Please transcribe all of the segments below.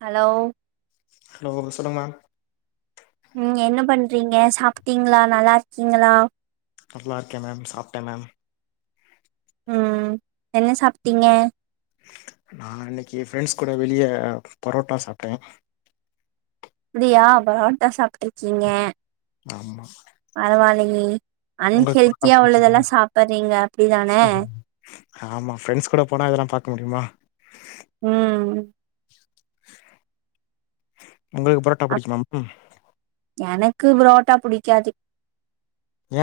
Hello hello ஒருது சொல்லுங்க மா ம் என்ன பண்றீங்க சாடீங்களா நல்லா ருக்கீங்களா நல்லா ருக்கே மேம் சாப்டே மேம் ம் என்ன சாப்டீங்க நா இன்னைக்கி ஃப்ரெண்ட்ஸ் கூட வெளிய பொரோட்டா சாப்டே அப்டியா புரோட்டா சாப்ட்டு ருக்கீங்க ஆமா அரவால்லயே உங்களுக்கு பரோட்டா அன்ஹெல்த்தியா உள்ளதெல்லா புடிக்குமா சாப்டுறீங்க அப்டிதான ஆமா ஃப்ரெண்ட்ஸ் கூட போனா இதெல்லா பாக்க முடியுமா ம் உங்களுக்கு புரோட்டா அப் புடிக்குமா ம் எனக்கு புரோட்டா புடிக்காது ஏ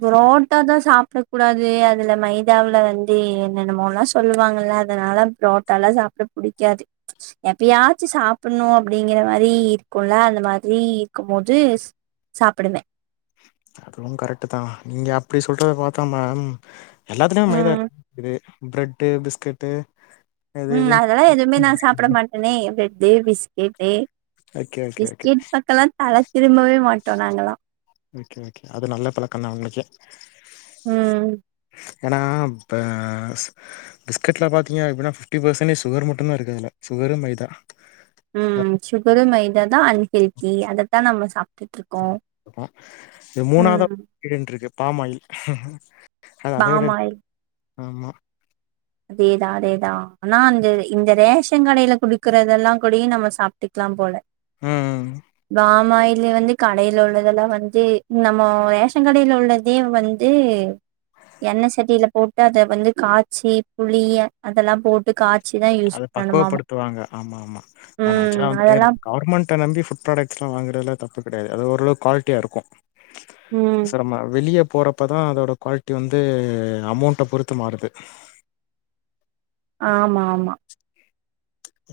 புரோட்டா தா சாப்டக் கூடாது அதுல மைதாவுல வந்து என்னென்னமோல சொ சொல்லுவாங்கல்ல அதனால புரோட்டலா சாப்ட பிடிக்காது எப்ப யாச்சு சாப்பிணு அப்டிங்கிற மாரி இருக்குல அந்த மாதிரி இருக்கும் போது ஸ் சாப்டுவே அதுவு கரெட்டு தா நீங்க அப்டி சொல்றத பாத்தா மேம் எல்லாத்துமே மைதா ம் இரு [inaudible] குது பிரெட்டு் பிஸ்கெட்டு அது ம் இதுன்னு அதெல்லா எதுவுமே நா சாப்ட மாட்டனே bread biscuit okay okay okay biscuit பக்கல்லா தல திரும்பவே மாட்டோ நாங்கல்லா ஓகே ஓகே அது நல்ல பழக்கந்தா உங்களுக்கே ம் ஏனா பே பிஸ்கட்ல பாத்திங்க அப்டீனா ஃபிஃப்டி பெர்சென்டேஜ் சுகர் மட்டுந்தா இருக்கு அதுல சுகரு மைதா ம் சுகரு மைதா தா அன் ஹெல்த்தி அதத்தா நம்ம சாப்ட்டுட்ருக்கோ ம் ஹிட்டன்ட்ருக்கு பாம் ஆயில் அது அத விட பாம் ஆயில் ஆமா அதேதா அதேதா ஆனா அந்த இந்த ரேஷங்கடைல குடுக்கறதெல்லா கூடி நம்ம சாப்ட்டுக்கலா போல ம் நா பாமாயில் வந்து கடைல உள்ளதெல்லா வந்து நம்ம ரேஷங் கடைல உள்ளதே வந்து எண்ணெ சட்டில போட்டு அத வந்து காச்சி புளி அதெல்லா போட்டு கா அத பக்குவப்படுத்துவாங்க ஆமாமா ம் ஆக்சுலா வந்துட்டு அதெல்லா நம்ம கவர்மெண்ட் ட நம்பி ஃபுட்புராடக்ஸ்லா வாங்குறதுல தப்பு கெடையாது அது ஒரளவுக்கு குவாலிட்டியாயிருக்கு ம் அவ்சரமா வெளிய போறப் ப தா அதோட குவாலிட்டி வந்து அமௌண்ட பொறுத்து மாறுது ஆமா ஆமா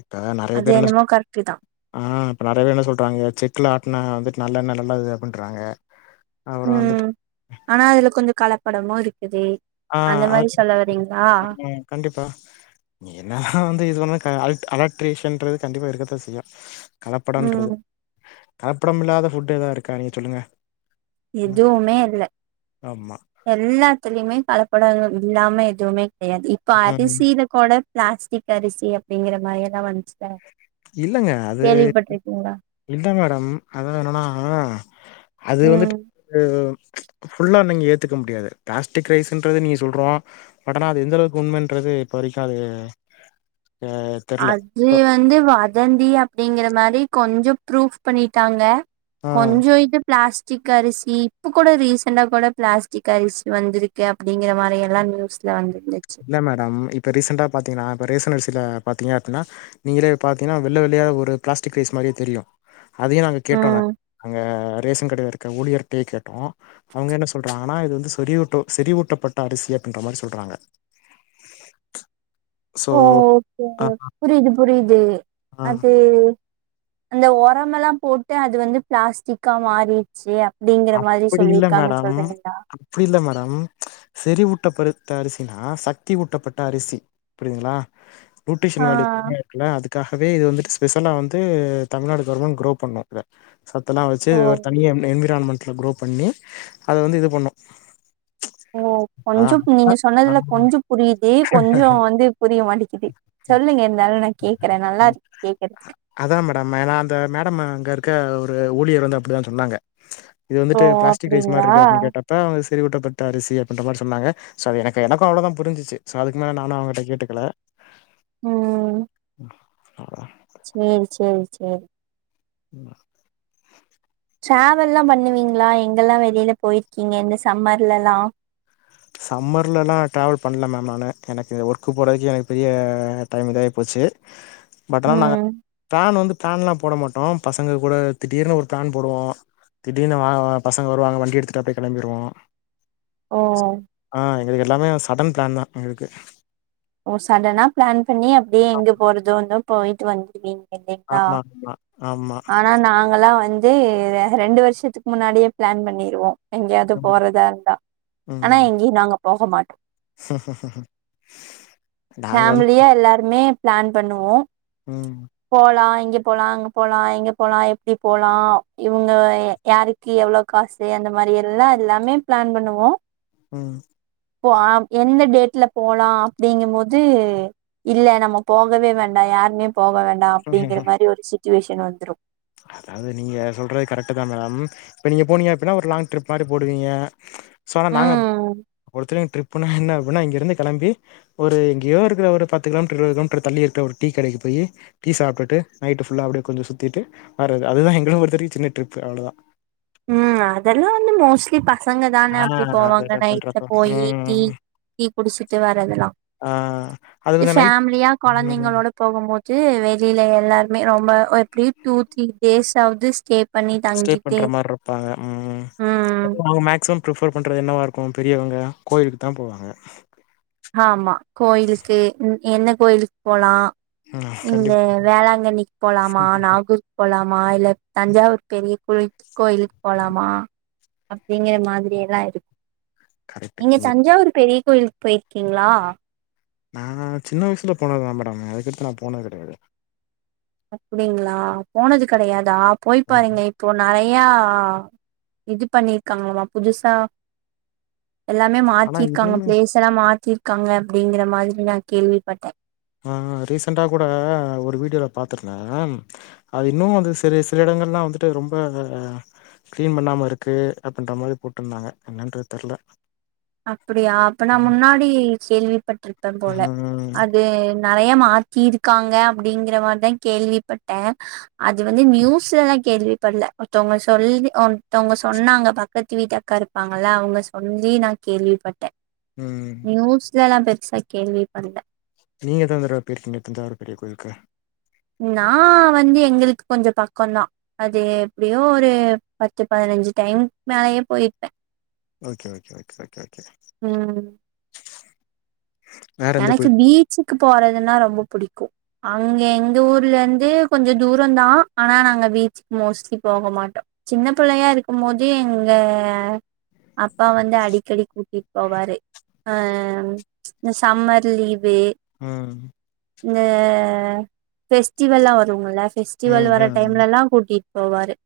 இப்ப நறைய அது பேர் என்ன சொ என்னமோ கரெக்ட்டு தா ஆ இப்போ நெறைய பேர் என்ன சொல்றாங்க செக்கில ஆட்ன வந்துட்டு நல்லெண்ணல்லா [unintelligible] பண்றாங்க ம் ஆனா அதுல கொஞ்சோ கலப்படமு இருக்குது ஆ அந்த அது மாரி சொல்ல வரீங்ளா கண்டிப்பா நீ என்னா வந்து இது வந்து க ஆல்ட் அலெக்ட்ரிஷன்றது கண்டிப்பா இருக்கத்தா செய்யு ம் கலப்படம்ன்றது கலப்படம் இல்லாத ஃபுட்டு் எதா இருக்கா நீங்க சொல்லுங்க எதுவுமே இல்ல ஆமா எல்லாத்துலயுமே கலப்படங்கள் இல்லாம எதுவுமே கெடையாது இப்ப ம் அரிசீல கோட பிளாஸ்டிக் அரிசி அப்டிங்கிற மாரி எல்லா வந்துச்சு இல்லங்க அது கேள்விப்பட்டிருக்கீங்ளா இல்ல மேடம் அதாவ்து என்னன்னா அது ம் வந்துட்டு அய்யோ ஃபுல்லா நீங்க ஏத்துக்க முடியாது பிளாஸ்டிக் ரைஸ்ன்றது நீங்க சொல்றோ பட் ஆனா அது எந்தளவுக்கு உண்மன்றது இப்ப வரைக்கு அது அ தெர்ல இது ஒ வந்து வதந்தி அப்டிங்கற மாரி கொஞ்ச ப்ரூப் பண்ணிட்டாங்க ஆ கொஞ்சோ இது பிளாஸ்டிக் அரிசி இப்போ கூட ரீசெண்டா கூட பிளாஸ்டிக் அரிசி வந்திருக்க அ ப்டிங்கிற மாரி எல்லா நியூஸ்ல வந்துருந்துச்சு இல்ல மேடம் இப்போ ரீசண்டா பாத்தீங்ன்னா இப்ப ரேசன் அரிசீல பாத்தீங்க அப்டினா நீங்களே பாத்தீங்ன்னா வெள்ள வெள்ளயா ஒரு பிளாஸ்டிக் ரைஸ் மாரியே தெரியு அதையு நாங்க கேட்டோமே ம் அங்க ரேஷன் கடைல இருக்க ஊழியர் கிட்டயே கேட்டோ அவ்ங்க என்ன சொல்றாங்கன்னா இது வந்து சொறிவூட்டு செறிவூட்டப்பட்ட அரிசி அப்டின்ற மாரி சொல்றாங்க சோ ஆமா புரியிது புரியிது அது அந்த ஒரமெல்லா போட்டு அது வந்து பிளாஸ்டிக்கா மாறி சே அப்டிங்கிற மாரி அப்டி இல்ல சொல்லிருக்காங்கனு மேடம் சொல்றீங்களா அப்டி இல்ல மேடம் செறிவூட்டப்படுத்த அரிசினா சக்தி ஊட்டப்பட்ட அரிசி புரியுதுங்களா ஆ நியூட்ரிஷன் வேலுயு தனியா இருக்குல்ல அதுக்காகவே இது வந்துடு ஸ்பெஷலா வந்து தமிழ்நாடு கவர்மெண்ட் க்ரோ பண்ணு எ சத்தெலாம் வச்சு ஓ ஒரு தனியா என்விரான்மெண்டில குரோ பண்ணி அது வந்து இது பண்ணோம் ஓ கொஞ்சம் நீங்க சொன்னதுல ஆ கொஞ்சம் புரியுது கொஞ்சம் வந்து புரிய மாட்டுக்கிது சொல்லுங்க இருந்தாலும் நா கேக்குறே நல்லா இருக்கு கேக்குறதுக்கு அதா மேடம் ஏனா அந்த மேடம் அங்க இருக்க ஒரு ஊழியர் வந்து அப்படிதா சொன்னாங்க இது ஓ வந்துட்டு பிளாஸ்டிக் ரைஸ் மாரி அப்டிங்களா இருக்கு அப்டின்னு கேட்டப்ப அவங்க செரிவூட்டப்பட்ட அரிசி அப்படின்கறமாரி சொன்னாங்க சோ அது எனக்கு எனக்கும் அவ்வளோதா புரிஞ்சிச்சு சோ அதுக்கு மேல நானு அவங்ககிட்ட கேட்டுக்கல ம் [inaudible] சேரி சேரி சேரி [inaudible] ட்ராவெல்லா பண்ணுவீங்களா எங்கெல்லா வெளியில போயிருக்கீங்க இந்த சம்மர்லலலா சம்மர்லலா ட்ராவல் பண்ணல மேம் நானு எனக்கு இந்த ஒர்க்கு போறதுக்கே எனக்கு பெரிய டைம் இதாகி போச்சு பட்டானா‌ ம் ப்ளான் வந்து ப்ளானல்லா போட மாட்டோம் பசங்க கூட திடீர்னு ஒரு ப்ளான் போடுவோ திடீர்னு வாங்க வாங்க பசங்க வருவாங்க வண்டி எடுத்துட்டு அப்டியே கெளம்பிடுவோ ஓ ஆ எங்களுக்கு எல்லாமே சடன் பிளான் தா எங்களுக்கு ஓ சடனா பிளான் பண்ணி அப்டியே ஆ- எங்க போறதோன்னு போயிட்டு வந்துருவீங் களா ஆமா ஆமா ஆமா. ஆனா நாங்களா வந்து டு ரெண்டு வருஷத்துக்கு முன்னாடியே பிளான் பண்ணிருவோ எங்கேயாவது ம். போறதா இருந்தா ஆனா எங்கேயு நாங்க போக மாட்டோ ம். நாங்க வந்து ஃபாமிலியா எல்லாருமே பிளான் பண்ணுவோ ம் போலா இங்க போலா அங்க போலா எங்க போலா எப்டி போலா இவங்க யாருக் எவ்ளோ காசு அந்த மாரி எல்லா எல்லாமே பிளான் பண்ணுவோ ம் போ அ எந்த டேட்ல போலா அப்டிங்கபோது இல்ல நம்ம போகவே வேண்டா யாருமே போக வேண் டா அப்டிங்கிறமாரி ஒரு சுச்சுவேஷன் வந்துரு அது நீங்க சொல்றது கரெக்டுதா மேடம் இப்ப நீங்க போனீங்க அப்டின்னா ஒரு லாங் ட்ரிப் மாரி போடுவீங்க சோ நாங்க ம் ஒருத்தர ட்ரிப்னா என்ன அப்டின்னா இங்கிருந்து கெளம்பி ஒரு எங்கேயோ இருக்கிற ஒரு பத்து கிலோமீட்ரு இருபது கிலோமீட்ரு தள்ளி இருக்ற ஒரு டீ கடைக்கு போயி டீ சாப்டுட்டு நைட்டு புல்லா அப்டியே கொஞ்சோ சுத்திட்டு வர்றது அதுதா எங்கள பொருத்தவரக்கு சின்ன ட்ரிப்பு அவ்ளதா ம் அதெல்லா வந்து மோஸ்லி பசங்க தான ஆ அப்டி போவாங்க அத நைட்ல பண்றப்ப போயி டீ ம் டீ குடிச்சிட்டு வரதுலா ஆ அது கொஞ்சோ நைட் ஃபேமிலியா ம் கொழந்தைகளோட போகும்போது வெளியில எல்லாருமே ரொம்ப எப்டி டூ த்ரீ டேஸ் ஆவது ஸ்டே பண்ணி தங்கிட்டு பாங்க ம் மேக்ஸிமம் ப்ரிபர் பண்ணுறது என்னவா இருக்கு பெரியவங்க கோவிலுக்கு தா போவாங்க ஆமா கோயிலுக்கு என்ன கோயிலுக்கு போலா ம் இந்த கண்டிப்பா வேளாங்கண்ணிக்கு போலாமா நாகூர் போலாமா இல்ல தஞ்சாவூர் பெரிய கொள்ளி கோயிலுக்கு போலாமா அப்டிங்கிற மாதிரியேதா இருக்கு கரெக்ட் நீங்க நீ தஞ்சாவூர் பெரிய கோயிலுக்கு போய்ருக்கீங்களா நா சின்ன வயசுல போனதுதா மேடம் அதுக்கடுத்து நா போனது கிடயாது அப்டிங்ளா போனது கிடையாதா போய் பாருங்க இப்போ நறையா இது பண்ணிருக்காங்களாம புதுசா எல்லாமே ஆனா மாத்திருக்காங்க இன்னுமே பிளேஸ் எல்லா மாத்திருக்காங்க அப்டிங்கற மாரி நா கேள்விப்பட்டே அ ரீசண்டா கூட ஒரு வீடியோல பார்த்துருந்தே அது இன்னு வந்து சில சில இடங்கள்லா வந்துட்டு ரொம்ப கிளீன் பண்ணாம இருக்கு அப்டின்ற மாரி போட்டிருந்தாங்க என்னான்றது தெர்ல அப்டியா அப்பனா முன்னாடி கேள்விப்பட்டிருப்பே போல ம் அது நறைய மாத்திருக்காங்க அப்டிங்கற மாரி தா கேள்விப்பட்டே அது வந்து நியூஸ்லல்லா கேள்வி படல ஒருத்தவங்க சொல்லி ஒருத்தவங்க சொன்னாங்க பக்கத்து வீட்டு அக்காருக் இருப்பாங்கள அவுங்க சொல்லி நா கேள்விப்பட்டே ம் ம் நியூஸ்லல்லா பெருசா கேள்வி படல நீங்க எத்தன தடவ போயிருக்கிங்க தஞ்சாவூர் பெரியகோயிளுக்கு நா வந்து எங்களுக்கு கொஞ்சோ பக்கோந்தா அது எப்டியோ ஒரு பத்து பதினஞ்சு டைம் மேலயே போய்ருப்பே ஓகே ஓகேஓகே ஓகே ஓகே ம் வேற எந்த எனக்கு கோயில் பீச்சுக்கு போறதுன்னா ரொம்ப புடிக்கு அங்க எங்க ஊர்ல இருந்து கொஞ்சோ தூரம் தா ஆனா நாங்க பீச்சுக்கு மோஸ்லி போக மாட்டோ சின்ன பிள்ளையா இருக்கு போது எங்க அப்பா வந்து அடிக்கடி கூட்டிட்டு போவாரு அ மிஸ் சம்மர் லீவு ம் இந்த பெஸ்டிவல்லாம் வருங்கல்ல பெஸ்டிவல் ம் வர ம் டைம்ல எல்லாம் கூட்டிட்டு போவாரு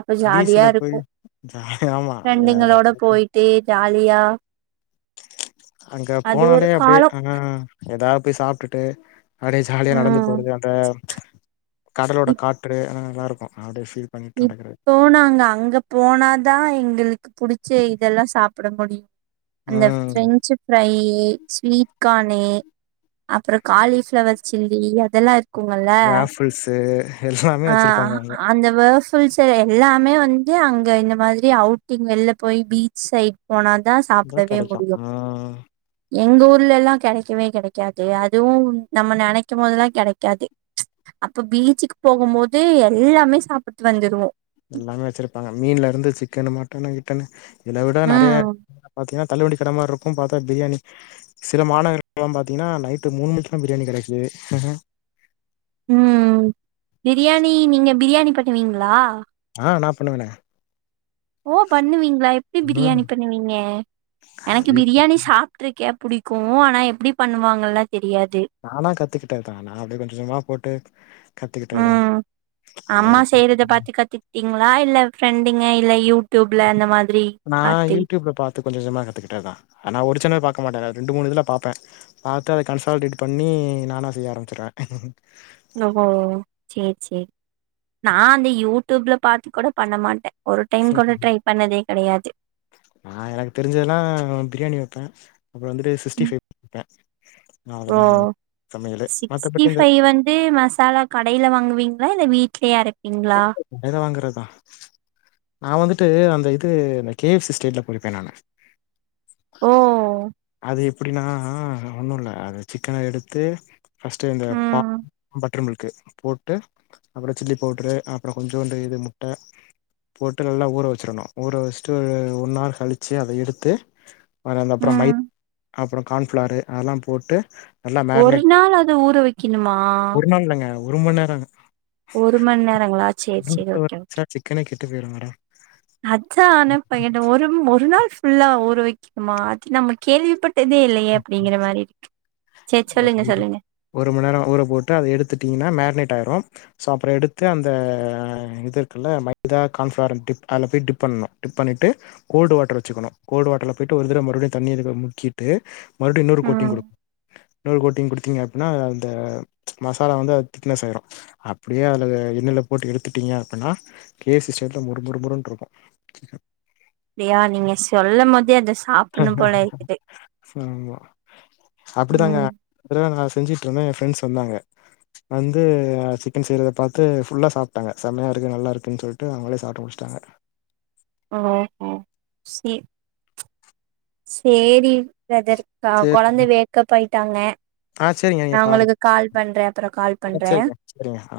அப்ப ஜாலியா பீச்ல போய் இருக்கும் ஜாலியா ஆமா பிரண்டுங்களோட அது போய்ட்டு ஜாலியா அங்க அது போனாலே ஒரு அப்டே காலம் அ ஏதாவது போய் சாப்ட்டுட்டு அப்டே ஜாலியா நடந்து ம் போறது அந்த கடலோட காற்று அ நல்லா இருக்கும் அப்டே பீல் இப்போ நாங்க அங்க போனாதான் எங்களுக்கு புடிச்ச இதெல்லா சாப்டமுடியு அந்த ம் பிரெஞ்சு ஃப்ரை ஸ்வீட்கானு அப்பறோ காலிஃப்ளவர் சில்லி அதெல்லாம் இரு க்குங்கல்ல வேஃபிள்ஸு எல்லாமே வச்சிருப்பாங்க அங்க அ அந்த வேஃபுல் ச எல்லாமே வந்து அங்க இந்த மாரி அவுட்டிங் வெல்ல போய் பீச் சைட் போனாதான் இதா சாப்பிடவே கெடைக்கு முடியும் ம் எங்க ஊர்லல்லாம் கிடைக்கவே கிடைக்காது அதுவும் நம்ம நினைக்கும் போதல்லாம் கிடைக்காது அப்ப பீச்சுக்கு போகும் போது எல்லாமே சாப்பிட்டு வந்துடுவோம் எல்லாமே வச்சிருப்பாங்க மீன்ல இருந்து சிக்கன் மட்டன்னு கிட்டன்னு இத விட நறைய ம் பாத்தீங்கன்னா தள்ளுவண்டி கட மாரி இருக்கும் பார்த்தா பிரியாணி சில மாநகரம்ல்லாம் பாத்தீங்கன்னா நைட்டு மூணு மணிக்குல்லாம் பிரியாணி கெடைக்குது ம் பிரியாணி நீங்க பிரியாணி கட்டுவீங்களா அ நா பண்ணுவனே ஓ பண்ணுவீங்களா எப்டி ம் பிரியாணி பண்ணுவீங்க எனக்கு அது பிரியாணி சாப் ட்ருக்க புடிக்கு ஆனா எப்டி பண்ணுவாங்கன்லா தெரியாது நானா கத்துக்கிட்டது தா நா அப்டியே கொஞ்ச கொஞ்சமா போட்டு கத்துக்கிட்டதுதா ம். அது ரொம்ப ங்களா இல்ல ஃப்ரெண்டுங்க இல்ல யூடியூப்ல அந்த மாதிரி நா பாத்து? யூடியூப்ல பாத்து கொஞ்ச கொஞ்சமா கத்துக்கிட்டதுதா ஆனா ஒரு சேனல் பாக்க மாட்ட நா ரெண்டு மூணு இதுல பாப்ப பாத்து அத கன்சால்டேட் பண்ணி நானா செய்ய ஆரம்பிச்சுருவ ஓஹோ சேர் சேர் நா அந்த யூடியூப்ல பாத்து கூட பண்ண மாட்ட ஒரு டைம் கூட ட்ரை பண்ணதே கெடையாது நா எனக்கு தெரிஞ்சதெல்லா பிரியாணி வப்பே அப்புற வந்துட்டு சிக்ஸ்டி ம். ஃபைவ் வப்பே ஓ சிக்ஸ்டி மத்தபடி இந்த ஃபைவ் வந்து மசாலா கடையில வாங்குவீங்களா இல்ல வீட்லயே அரப்பீங்களா கடையில வாங்கறதுதா நா வந்துட்டு அந்த இது இந்த கே எஃப் சி ஸ்டைல்ல பொறிப்ப நானு ஓ! அது எப்படினா ஒன்னு இல்ல அது சிக்கன எடுத்து ஃபஸ்ட்டு இந்த பா ம். பட்டர் மில்க்கு போட்டு அப்புற சில்லி பவுட்ரு ஆ அப்புற கொஞ்சோண்டு இது முட்ட போட்டு நல்லா ஊற வச்சிடணு ஊற வச்சுட்டு ஒன்னார் கழிச்சி அத எடுத்து வ அந்த அப்புற மை ம். அப்புற கான்ஃப்ளாரு அதெல்லா போட்டு நல்லா ஒரு மேரினேட் நாள் அத ஊற வக்கிணுமா [unintelligible] லங்க ஒரு மண்நேரங்க ஒரு மண்நேரங்களா [inaudible] சிக்கனே கெட்டு போயிரு மேடம் அதானப்பா என்ன ஒரு ஒரு நாள் ஃபுல்லா ஊற வக்கணுமா அது நம்ம கேள்விப்பட் டதே இல்லையே அப்டிங்கிற மாரி இருக்கு சேரி சொல்லுங்க சொல்லுங்க ஒரு மண்நேரம் ஊற போட்டு அத எடுத்துட்டிங்கன்னா மேக்னேட் ஆயிரு சோ அப்புற எடுத்து அந்த இது இருக்குல்ல மைதா கான்ஃப்ளாரன் டிப் அதுல போய் டிப் பண்ணனு டிப் பண்ணிட்டு கோல்டு வாட்டர் வச்சக்கணு கோல்டு வாட்டர்ல போய்ட்டு ஒரு தடவ மறுபடியு தண்ணில முக்கிட்டு மறுபடி இன்னொரு கோட்டிங் ம் கொடுக் இன்னொரு கோட்டிங் குடுத்தீங்க அப்டின்னா அந்த மசாலா வந்து அது திக்னஸ் ஆயிடு அப்டியே அதுல ன்னுல போட்டு எடுத்துட்டீங்க அப்பின்னா கே எஃப் சி ஸ்டைல்ல முறு முறு முறுன்ருக்கு அப்டியா நீங்க சொல்லம்போதே அத சாப் ஆமா அப்டிதாங்க ம் ஒரு தரவ நா செஞ்சுட்ருந்த ஏ ஃப்ரெண்ட்ஸ் வந்தாங்க வந்து சிக்கன் செய்றத பாத்து ஃபுல்லா சாப்ட்டாங்க செம்மையா இருக்கு நல்லா இருக்குன் சொல்ட்டு அவுங்களே சாப்ட்டு முடிச்ட்டாங்க ஓஹோ சேர் சேரி பிரதர் இ சேரி கொழந்த வேக்கப் ஆயிட்டாங்க ஆ சேரிங்க நீங்க நா உங்களுக்கு கால் பண்றே அப்பற கால் பண்றே சரிங்க ஆ